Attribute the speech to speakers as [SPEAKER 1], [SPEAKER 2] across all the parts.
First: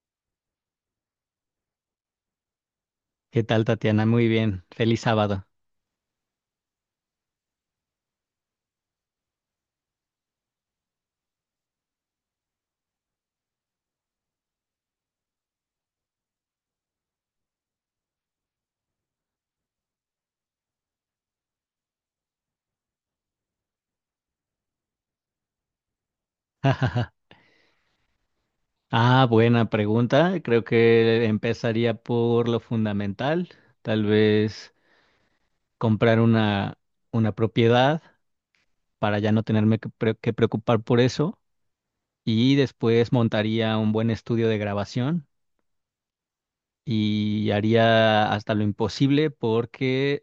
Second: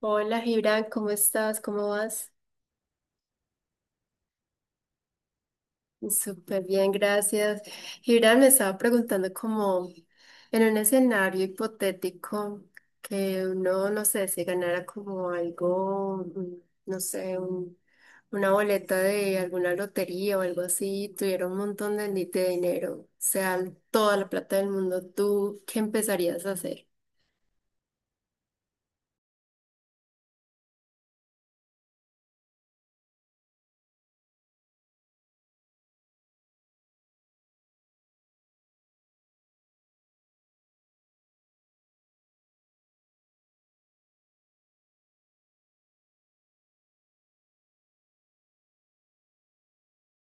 [SPEAKER 1] Hola Gibran, ¿cómo estás? ¿Cómo vas?
[SPEAKER 2] ¿Qué tal, Tatiana? Muy bien. Feliz sábado.
[SPEAKER 1] Súper bien, gracias. Gibran me estaba preguntando como en un escenario hipotético que uno, no sé, se ganara como algo, no sé, una boleta de alguna lotería o algo así, tuviera un montón de, de dinero, o sea, toda la plata del mundo, ¿tú qué empezarías a hacer?
[SPEAKER 2] Ah, buena pregunta. Creo que empezaría por lo fundamental. Tal vez comprar una propiedad para ya no tenerme que preocupar por eso. Y después montaría un buen estudio de grabación y haría hasta lo imposible porque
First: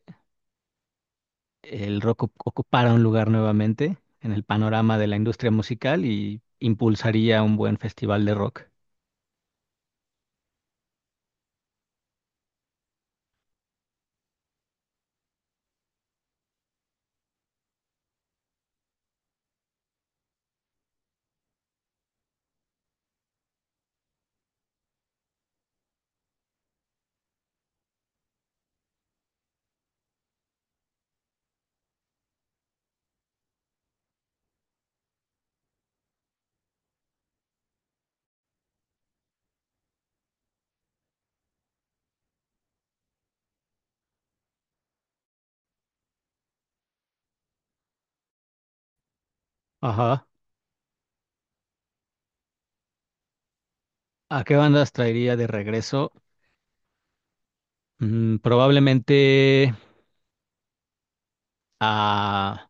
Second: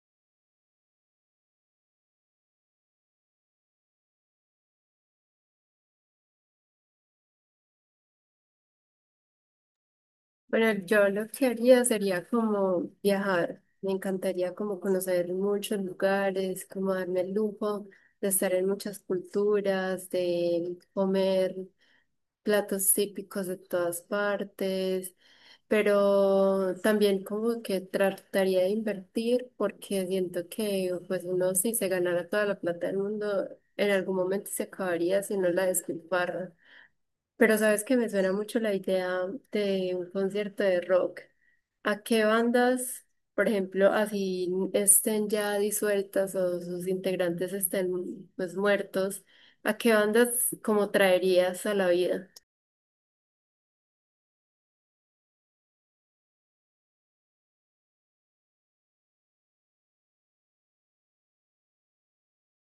[SPEAKER 2] el rock ocupara un lugar nuevamente en el panorama de la industria musical y impulsaría un buen festival de rock.
[SPEAKER 1] Bueno, yo lo que haría sería como viajar. Me encantaría como conocer muchos lugares, como darme el lujo de estar en muchas culturas, de comer platos típicos de todas partes, pero también como que trataría de invertir porque siento que pues uno si se ganara toda la plata del mundo, en algún momento se acabaría si no la despilfarra. Pero sabes que me suena mucho la idea de un concierto de rock. ¿A qué bandas, por ejemplo, así estén ya disueltas o sus integrantes estén pues muertos, a qué bandas como traerías a la vida?
[SPEAKER 2] ¿A qué bandas traería de regreso? Probablemente a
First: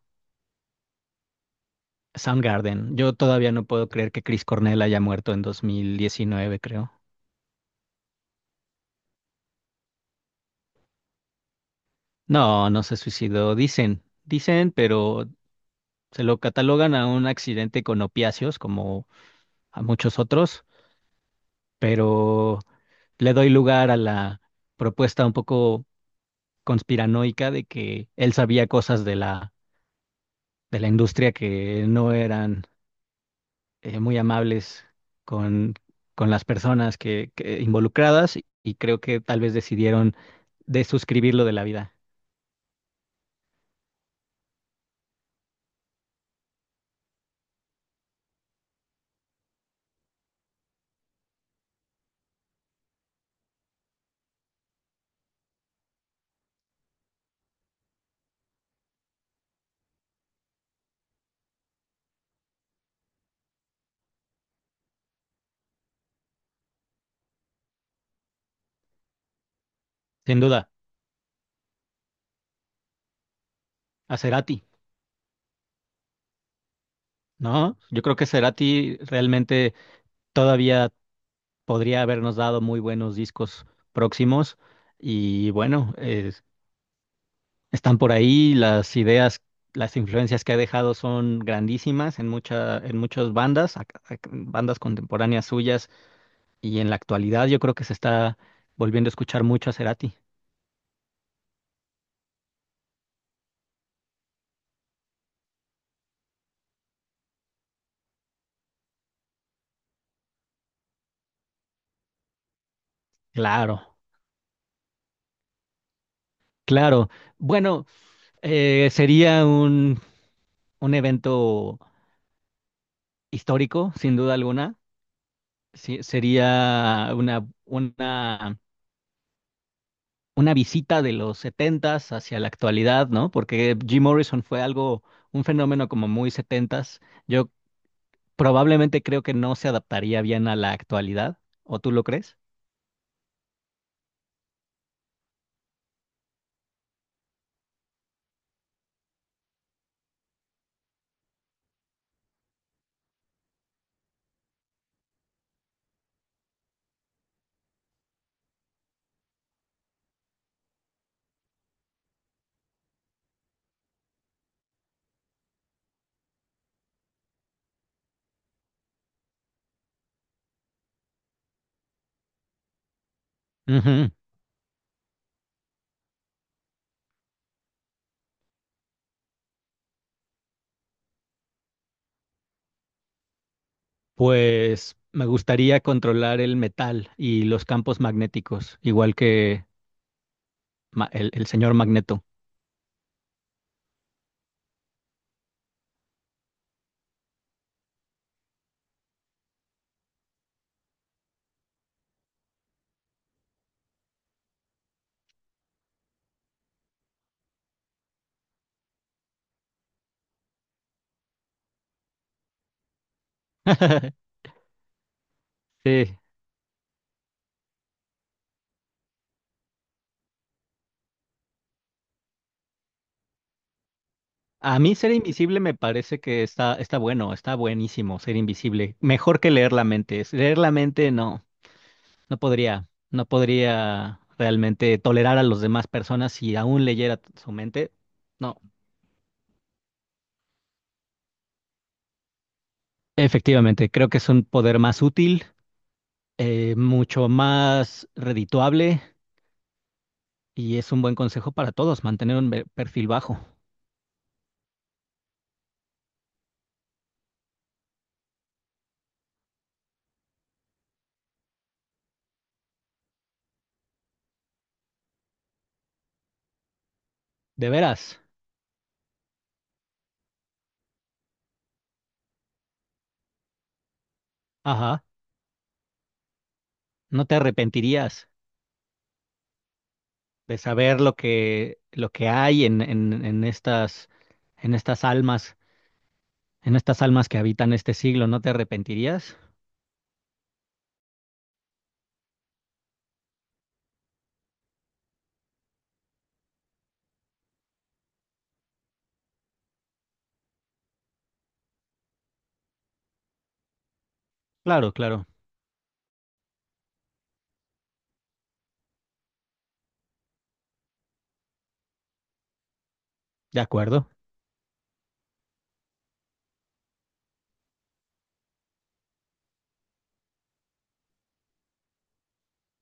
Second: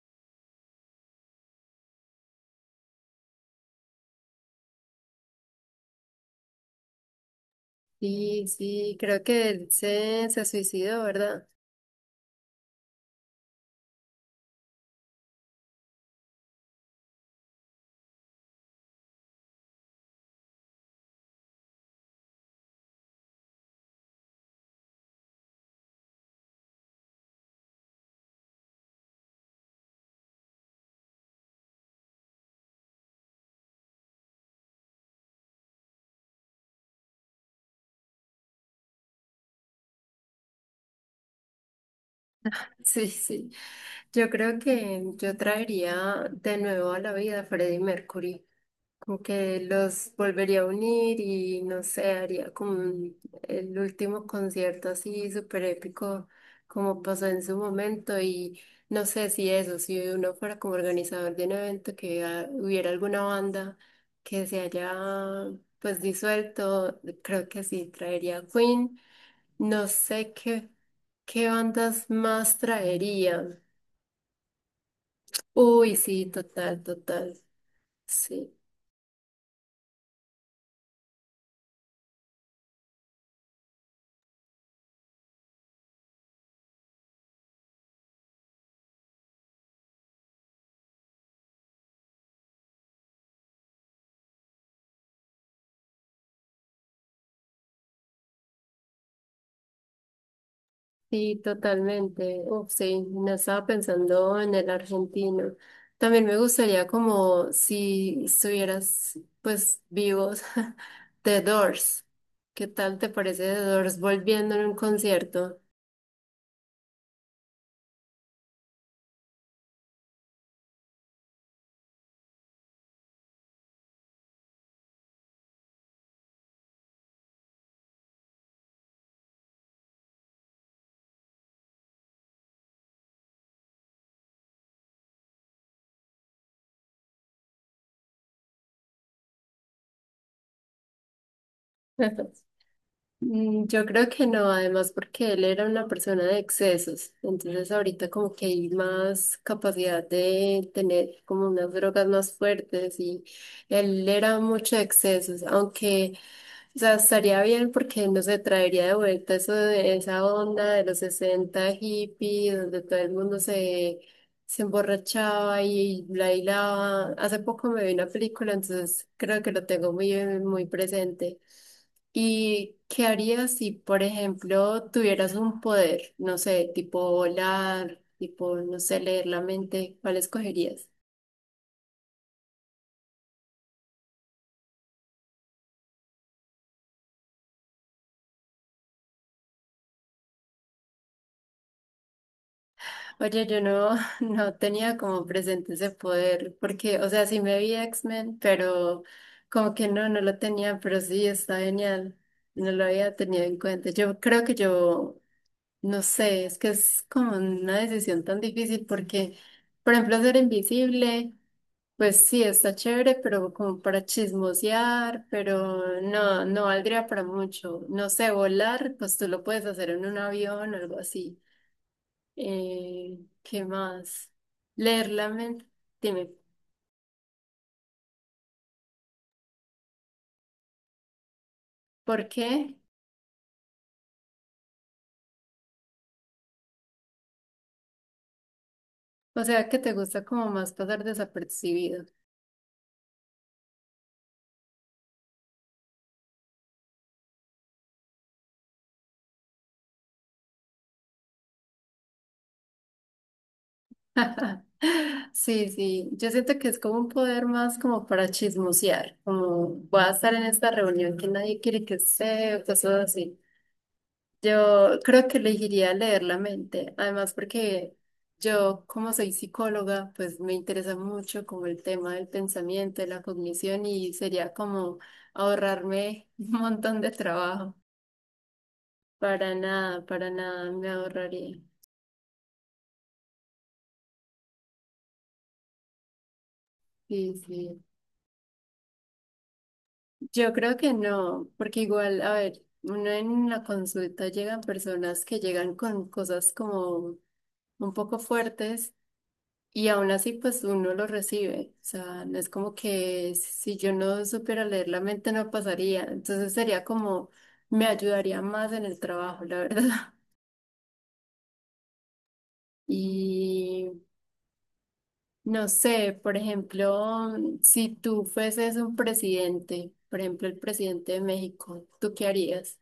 [SPEAKER 2] Soundgarden. Yo todavía no puedo creer que Chris Cornell haya muerto en 2019, creo.
[SPEAKER 1] Sí, sí, creo que él se suicidó, ¿verdad?
[SPEAKER 2] No, no se suicidó, dicen, pero se lo catalogan a un accidente con opiáceos, como a muchos otros, pero le doy lugar a la propuesta un poco conspiranoica de que él sabía cosas de la industria que no eran muy amables con, con las personas que involucradas y creo que tal vez decidieron desuscribirlo de la vida.
[SPEAKER 1] Sí, sí. Yo creo que yo traería de nuevo a la vida a Freddie Mercury, como que los volvería a unir y no sé, haría como el último concierto así súper épico como pasó en su momento. Y no sé si eso, si uno fuera como organizador de un evento que ah, hubiera alguna banda que se haya pues disuelto, creo que sí, traería a Queen, no sé
[SPEAKER 2] Sin duda,
[SPEAKER 1] qué, qué bandas más traería.
[SPEAKER 2] a Cerati,
[SPEAKER 1] Uy, sí, total, total,
[SPEAKER 2] ¿no? Yo creo que
[SPEAKER 1] sí.
[SPEAKER 2] Cerati realmente todavía podría habernos dado muy buenos discos próximos y bueno, están por ahí las ideas. Las influencias que ha dejado son grandísimas en en muchas bandas, bandas contemporáneas suyas. Y en la actualidad yo creo que se está volviendo a escuchar mucho a Cerati.
[SPEAKER 1] Sí, totalmente. Uf, sí, no estaba pensando en el argentino. También me gustaría como si estuvieras pues vivos, The Doors. ¿Qué tal te parece The
[SPEAKER 2] Claro,
[SPEAKER 1] Doors volviendo en un concierto?
[SPEAKER 2] claro. Bueno, sería un evento histórico, sin duda alguna. Sí, sería una visita de los setentas hacia la actualidad, ¿no? Porque Jim Morrison fue algo, un fenómeno como muy setentas. Yo probablemente creo que no se adaptaría bien a la actualidad. ¿O tú lo crees?
[SPEAKER 1] Mm, yo creo que no, además porque él era una persona de excesos, entonces ahorita como que hay más capacidad de tener como unas drogas más fuertes y él era mucho de excesos, aunque, o sea, estaría bien porque no se traería de vuelta eso de esa onda de los 60 hippies, donde todo el mundo se emborrachaba y bailaba. Hace poco me vi una película, entonces creo que lo tengo muy, muy presente. ¿Y qué harías si, por
[SPEAKER 2] Ujú.
[SPEAKER 1] ejemplo, tuvieras un poder, no sé, tipo volar, tipo, no sé, leer la mente? ¿Cuál escogerías?
[SPEAKER 2] Pues me gustaría controlar el metal y los campos magnéticos, igual que el señor Magneto.
[SPEAKER 1] Oye, yo no, no tenía como presente ese poder, porque, o sea, sí me vi X-Men, pero como que no, no lo tenía, pero sí, está genial. No lo había tenido en cuenta. Yo creo que yo. No sé, es que es como una decisión tan difícil porque, por ejemplo, ser invisible, pues sí, está chévere, pero como para chismosear, pero
[SPEAKER 2] Sí.
[SPEAKER 1] no, no valdría para mucho. No sé, volar, pues tú lo puedes hacer en un avión o algo así. ¿Qué más?
[SPEAKER 2] A mí
[SPEAKER 1] Leer
[SPEAKER 2] ser
[SPEAKER 1] la
[SPEAKER 2] invisible
[SPEAKER 1] mente.
[SPEAKER 2] me parece
[SPEAKER 1] Dime,
[SPEAKER 2] que está bueno, está buenísimo ser invisible. Mejor que leer la mente. Leer la mente no,
[SPEAKER 1] ¿por qué?
[SPEAKER 2] no podría realmente tolerar a las demás personas si aún leyera su mente. No,
[SPEAKER 1] O sea, que te gusta como más pasar desapercibido.
[SPEAKER 2] efectivamente, creo que es un poder más útil, mucho más redituable. Y es un buen consejo para todos, mantener un perfil bajo.
[SPEAKER 1] Sí, sí, yo siento que es como un poder más como para chismosear, como voy a estar en esta reunión que nadie quiere que esté, o cosas así. Yo creo que elegiría leer la mente, además
[SPEAKER 2] De
[SPEAKER 1] porque
[SPEAKER 2] veras.
[SPEAKER 1] yo como soy psicóloga, pues me interesa mucho como el tema del pensamiento, de la cognición y sería como
[SPEAKER 2] Ajá.
[SPEAKER 1] ahorrarme un montón de
[SPEAKER 2] No te
[SPEAKER 1] trabajo.
[SPEAKER 2] arrepentirías
[SPEAKER 1] Para
[SPEAKER 2] de
[SPEAKER 1] nada me
[SPEAKER 2] saber
[SPEAKER 1] ahorraría.
[SPEAKER 2] lo que hay en estas, en estas almas, en estas almas
[SPEAKER 1] Sí,
[SPEAKER 2] que habitan
[SPEAKER 1] sí.
[SPEAKER 2] este siglo. ¿No te arrepentirías?
[SPEAKER 1] Yo creo que no, porque igual, a ver, uno en la consulta llegan personas que llegan con cosas como un poco fuertes y aún así pues uno lo recibe. O sea, no es como que si yo no supiera leer
[SPEAKER 2] Claro,
[SPEAKER 1] la
[SPEAKER 2] claro.
[SPEAKER 1] mente no pasaría. Entonces sería como, me ayudaría más en el trabajo, la verdad.
[SPEAKER 2] De
[SPEAKER 1] Y
[SPEAKER 2] acuerdo.
[SPEAKER 1] no sé, por ejemplo, si tú fueses un presidente, por ejemplo, el presidente de México, ¿tú qué harías?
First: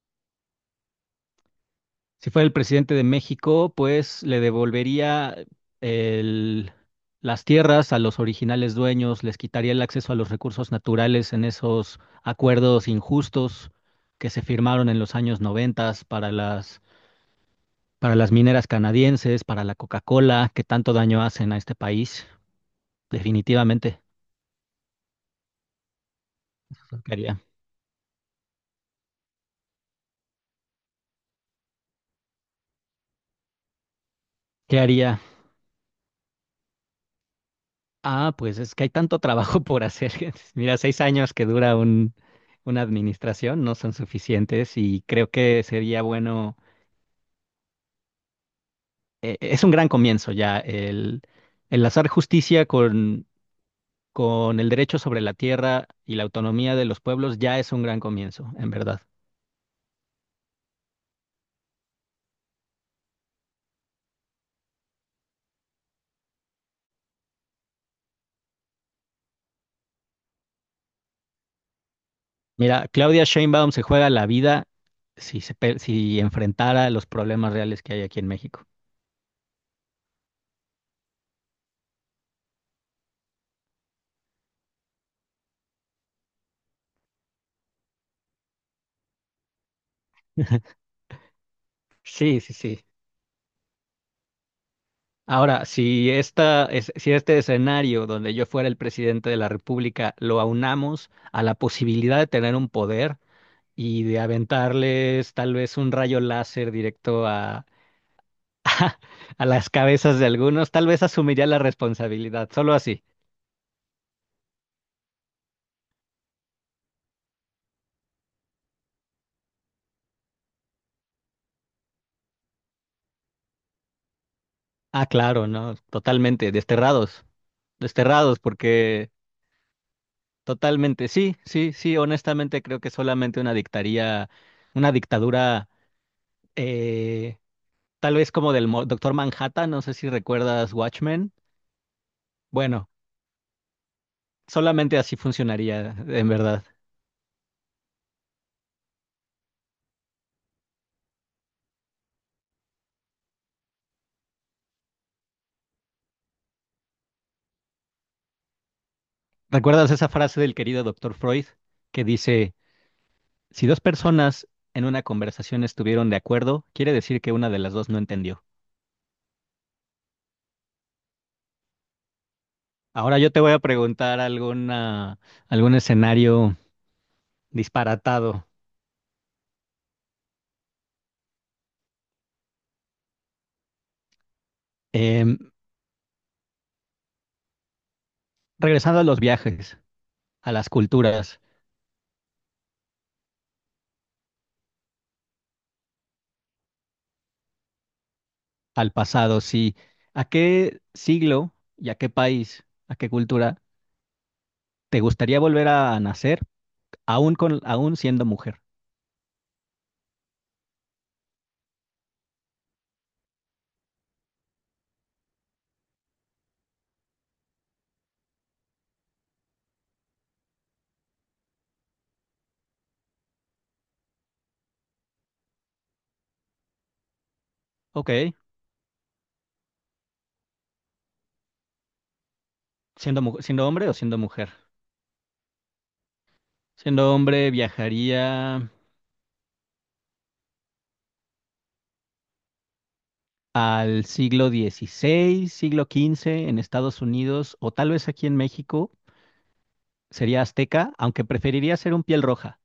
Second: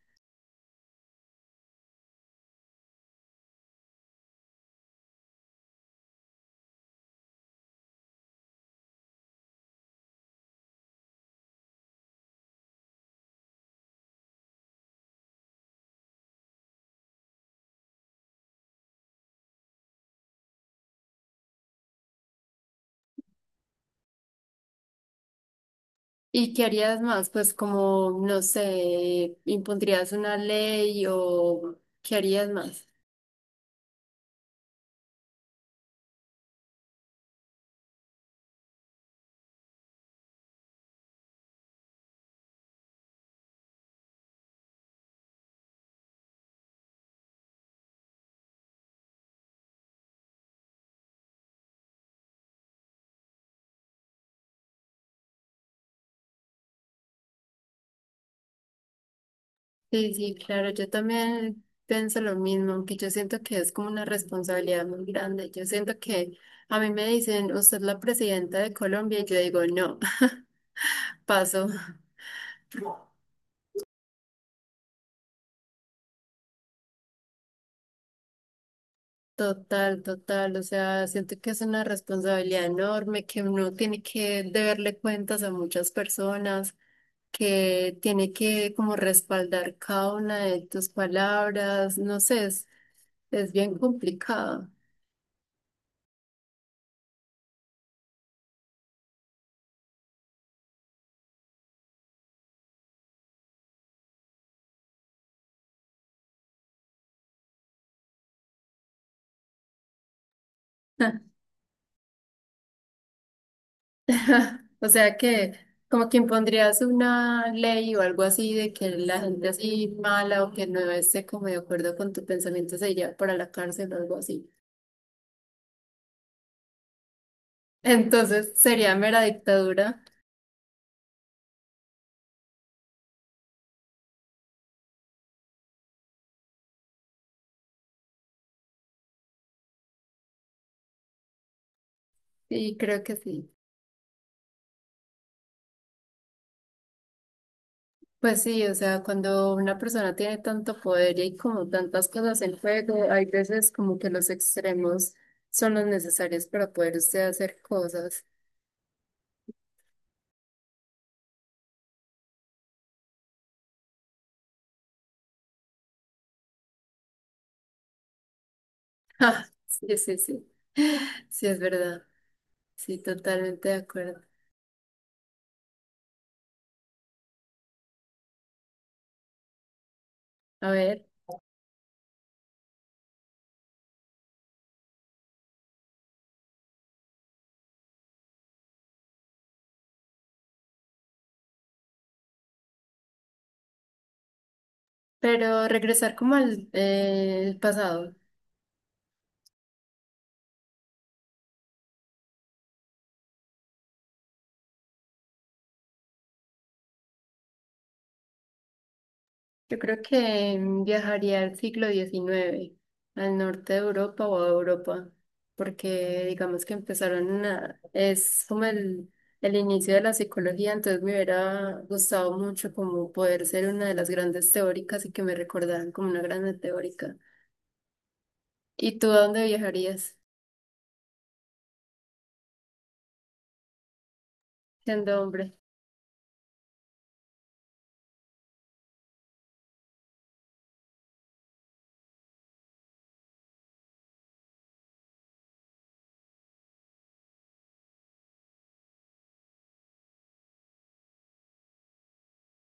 [SPEAKER 2] Si fuera el presidente de México, pues le devolvería el- las tierras a los originales dueños, les quitaría el acceso a los recursos naturales en esos acuerdos injustos que se firmaron en los años 90 para para las mineras canadienses, para la Coca-Cola, que tanto daño hacen a este país. Definitivamente.
[SPEAKER 1] ¿Y qué harías
[SPEAKER 2] ¿Qué
[SPEAKER 1] más?
[SPEAKER 2] haría?
[SPEAKER 1] Pues como, no sé, impondrías una ley o qué harías más.
[SPEAKER 2] ¿Qué haría? Ah, pues es que hay tanto trabajo por hacer. Mira, 6 años que dura una administración no son suficientes y creo que sería bueno, es un gran comienzo ya el enlazar justicia con el derecho sobre la tierra y la autonomía de los pueblos ya es un gran comienzo, en verdad.
[SPEAKER 1] Sí, sí, claro, yo también pienso lo mismo, aunque yo siento que es como una responsabilidad muy grande. Yo siento que a mí me dicen, usted es la presidenta de Colombia, y yo digo, no, paso.
[SPEAKER 2] Mira, Claudia Sheinbaum se juega la vida si enfrentara los problemas reales que hay aquí en México.
[SPEAKER 1] Total, total. O sea, siento que es una responsabilidad enorme, que uno tiene que deberle cuentas a muchas personas, que tiene que como respaldar cada una de tus palabras. No
[SPEAKER 2] Sí,
[SPEAKER 1] sé,
[SPEAKER 2] sí, sí.
[SPEAKER 1] es bien complicado.
[SPEAKER 2] Ahora, si este escenario donde yo fuera el presidente de la República lo aunamos a la posibilidad de tener un poder y de aventarles tal vez un rayo láser directo a las cabezas de algunos, tal vez asumiría la responsabilidad, solo así.
[SPEAKER 1] O sea que como que impondrías una ley o algo así de que la gente así mala o que no esté como de acuerdo con tu pensamiento se iría para la cárcel o algo así.
[SPEAKER 2] Ah, claro, no, totalmente, desterrados, desterrados,
[SPEAKER 1] Entonces sería
[SPEAKER 2] porque
[SPEAKER 1] mera dictadura.
[SPEAKER 2] totalmente, sí, sí, sí, honestamente creo que solamente una dictaría, una dictadura. eh, Tal vez como Doctor Manhattan, no sé si recuerdas Watchmen.
[SPEAKER 1] Sí,
[SPEAKER 2] Bueno,
[SPEAKER 1] creo que sí.
[SPEAKER 2] solamente así funcionaría, en verdad.
[SPEAKER 1] Pues sí, o sea, cuando una persona tiene tanto poder y hay como tantas cosas en juego, hay veces como que los extremos son los necesarios para poder usted hacer cosas.
[SPEAKER 2] ¿Recuerdas esa frase del querido Doctor Freud que dice, si dos personas en una conversación estuvieron de acuerdo, quiere decir que una de las dos no entendió?
[SPEAKER 1] Ah, sí, sí, sí. Sí, es verdad. Sí,
[SPEAKER 2] Ahora yo te voy a
[SPEAKER 1] totalmente de acuerdo.
[SPEAKER 2] preguntar algún escenario disparatado.
[SPEAKER 1] A ver,
[SPEAKER 2] Em, regresando a los viajes, a las culturas,
[SPEAKER 1] pero regresar como al el pasado.
[SPEAKER 2] al pasado, sí. ¿A qué siglo y a qué país, a qué cultura? ¿Te gustaría volver a nacer aún siendo mujer?
[SPEAKER 1] Yo creo que viajaría al siglo XIX, al norte de Europa o a Europa, porque digamos que empezaron a, es como el inicio de la psicología, entonces me hubiera gustado mucho como poder ser una de las grandes teóricas y que me recordaran como una grande teórica.
[SPEAKER 2] Ok,
[SPEAKER 1] ¿Y tú a dónde viajarías
[SPEAKER 2] siendo hombre o siendo mujer.
[SPEAKER 1] siendo hombre?
[SPEAKER 2] Siendo hombre viajaría al siglo XVI, siglo XV en Estados Unidos o tal vez aquí en México. Sería azteca, aunque preferiría ser un piel roja.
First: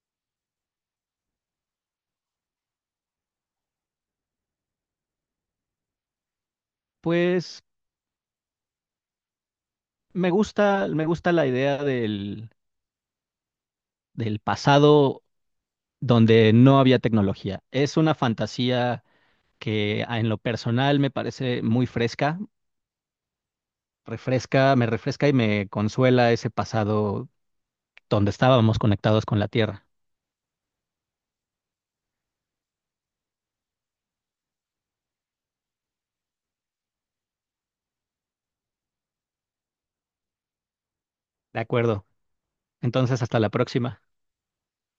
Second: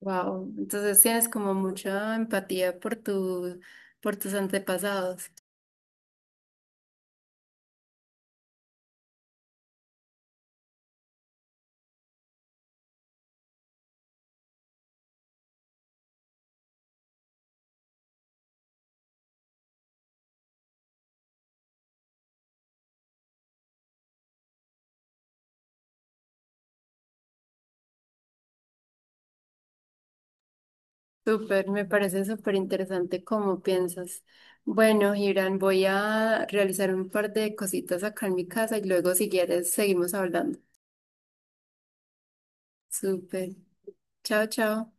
[SPEAKER 1] Wow, entonces tienes como mucha empatía por tu, por tus antepasados.
[SPEAKER 2] Pues me gusta la idea del pasado donde no había tecnología. Es una fantasía en lo personal me parece muy fresca, me refresca y me consuela ese pasado donde estábamos conectados con la Tierra.
[SPEAKER 1] Súper, me parece súper interesante cómo piensas. Bueno, Irán, voy a realizar un par de cositas acá en mi casa y luego si quieres seguimos hablando.
[SPEAKER 2] De acuerdo. Entonces, hasta la
[SPEAKER 1] Súper.
[SPEAKER 2] próxima.
[SPEAKER 1] Chao, chao.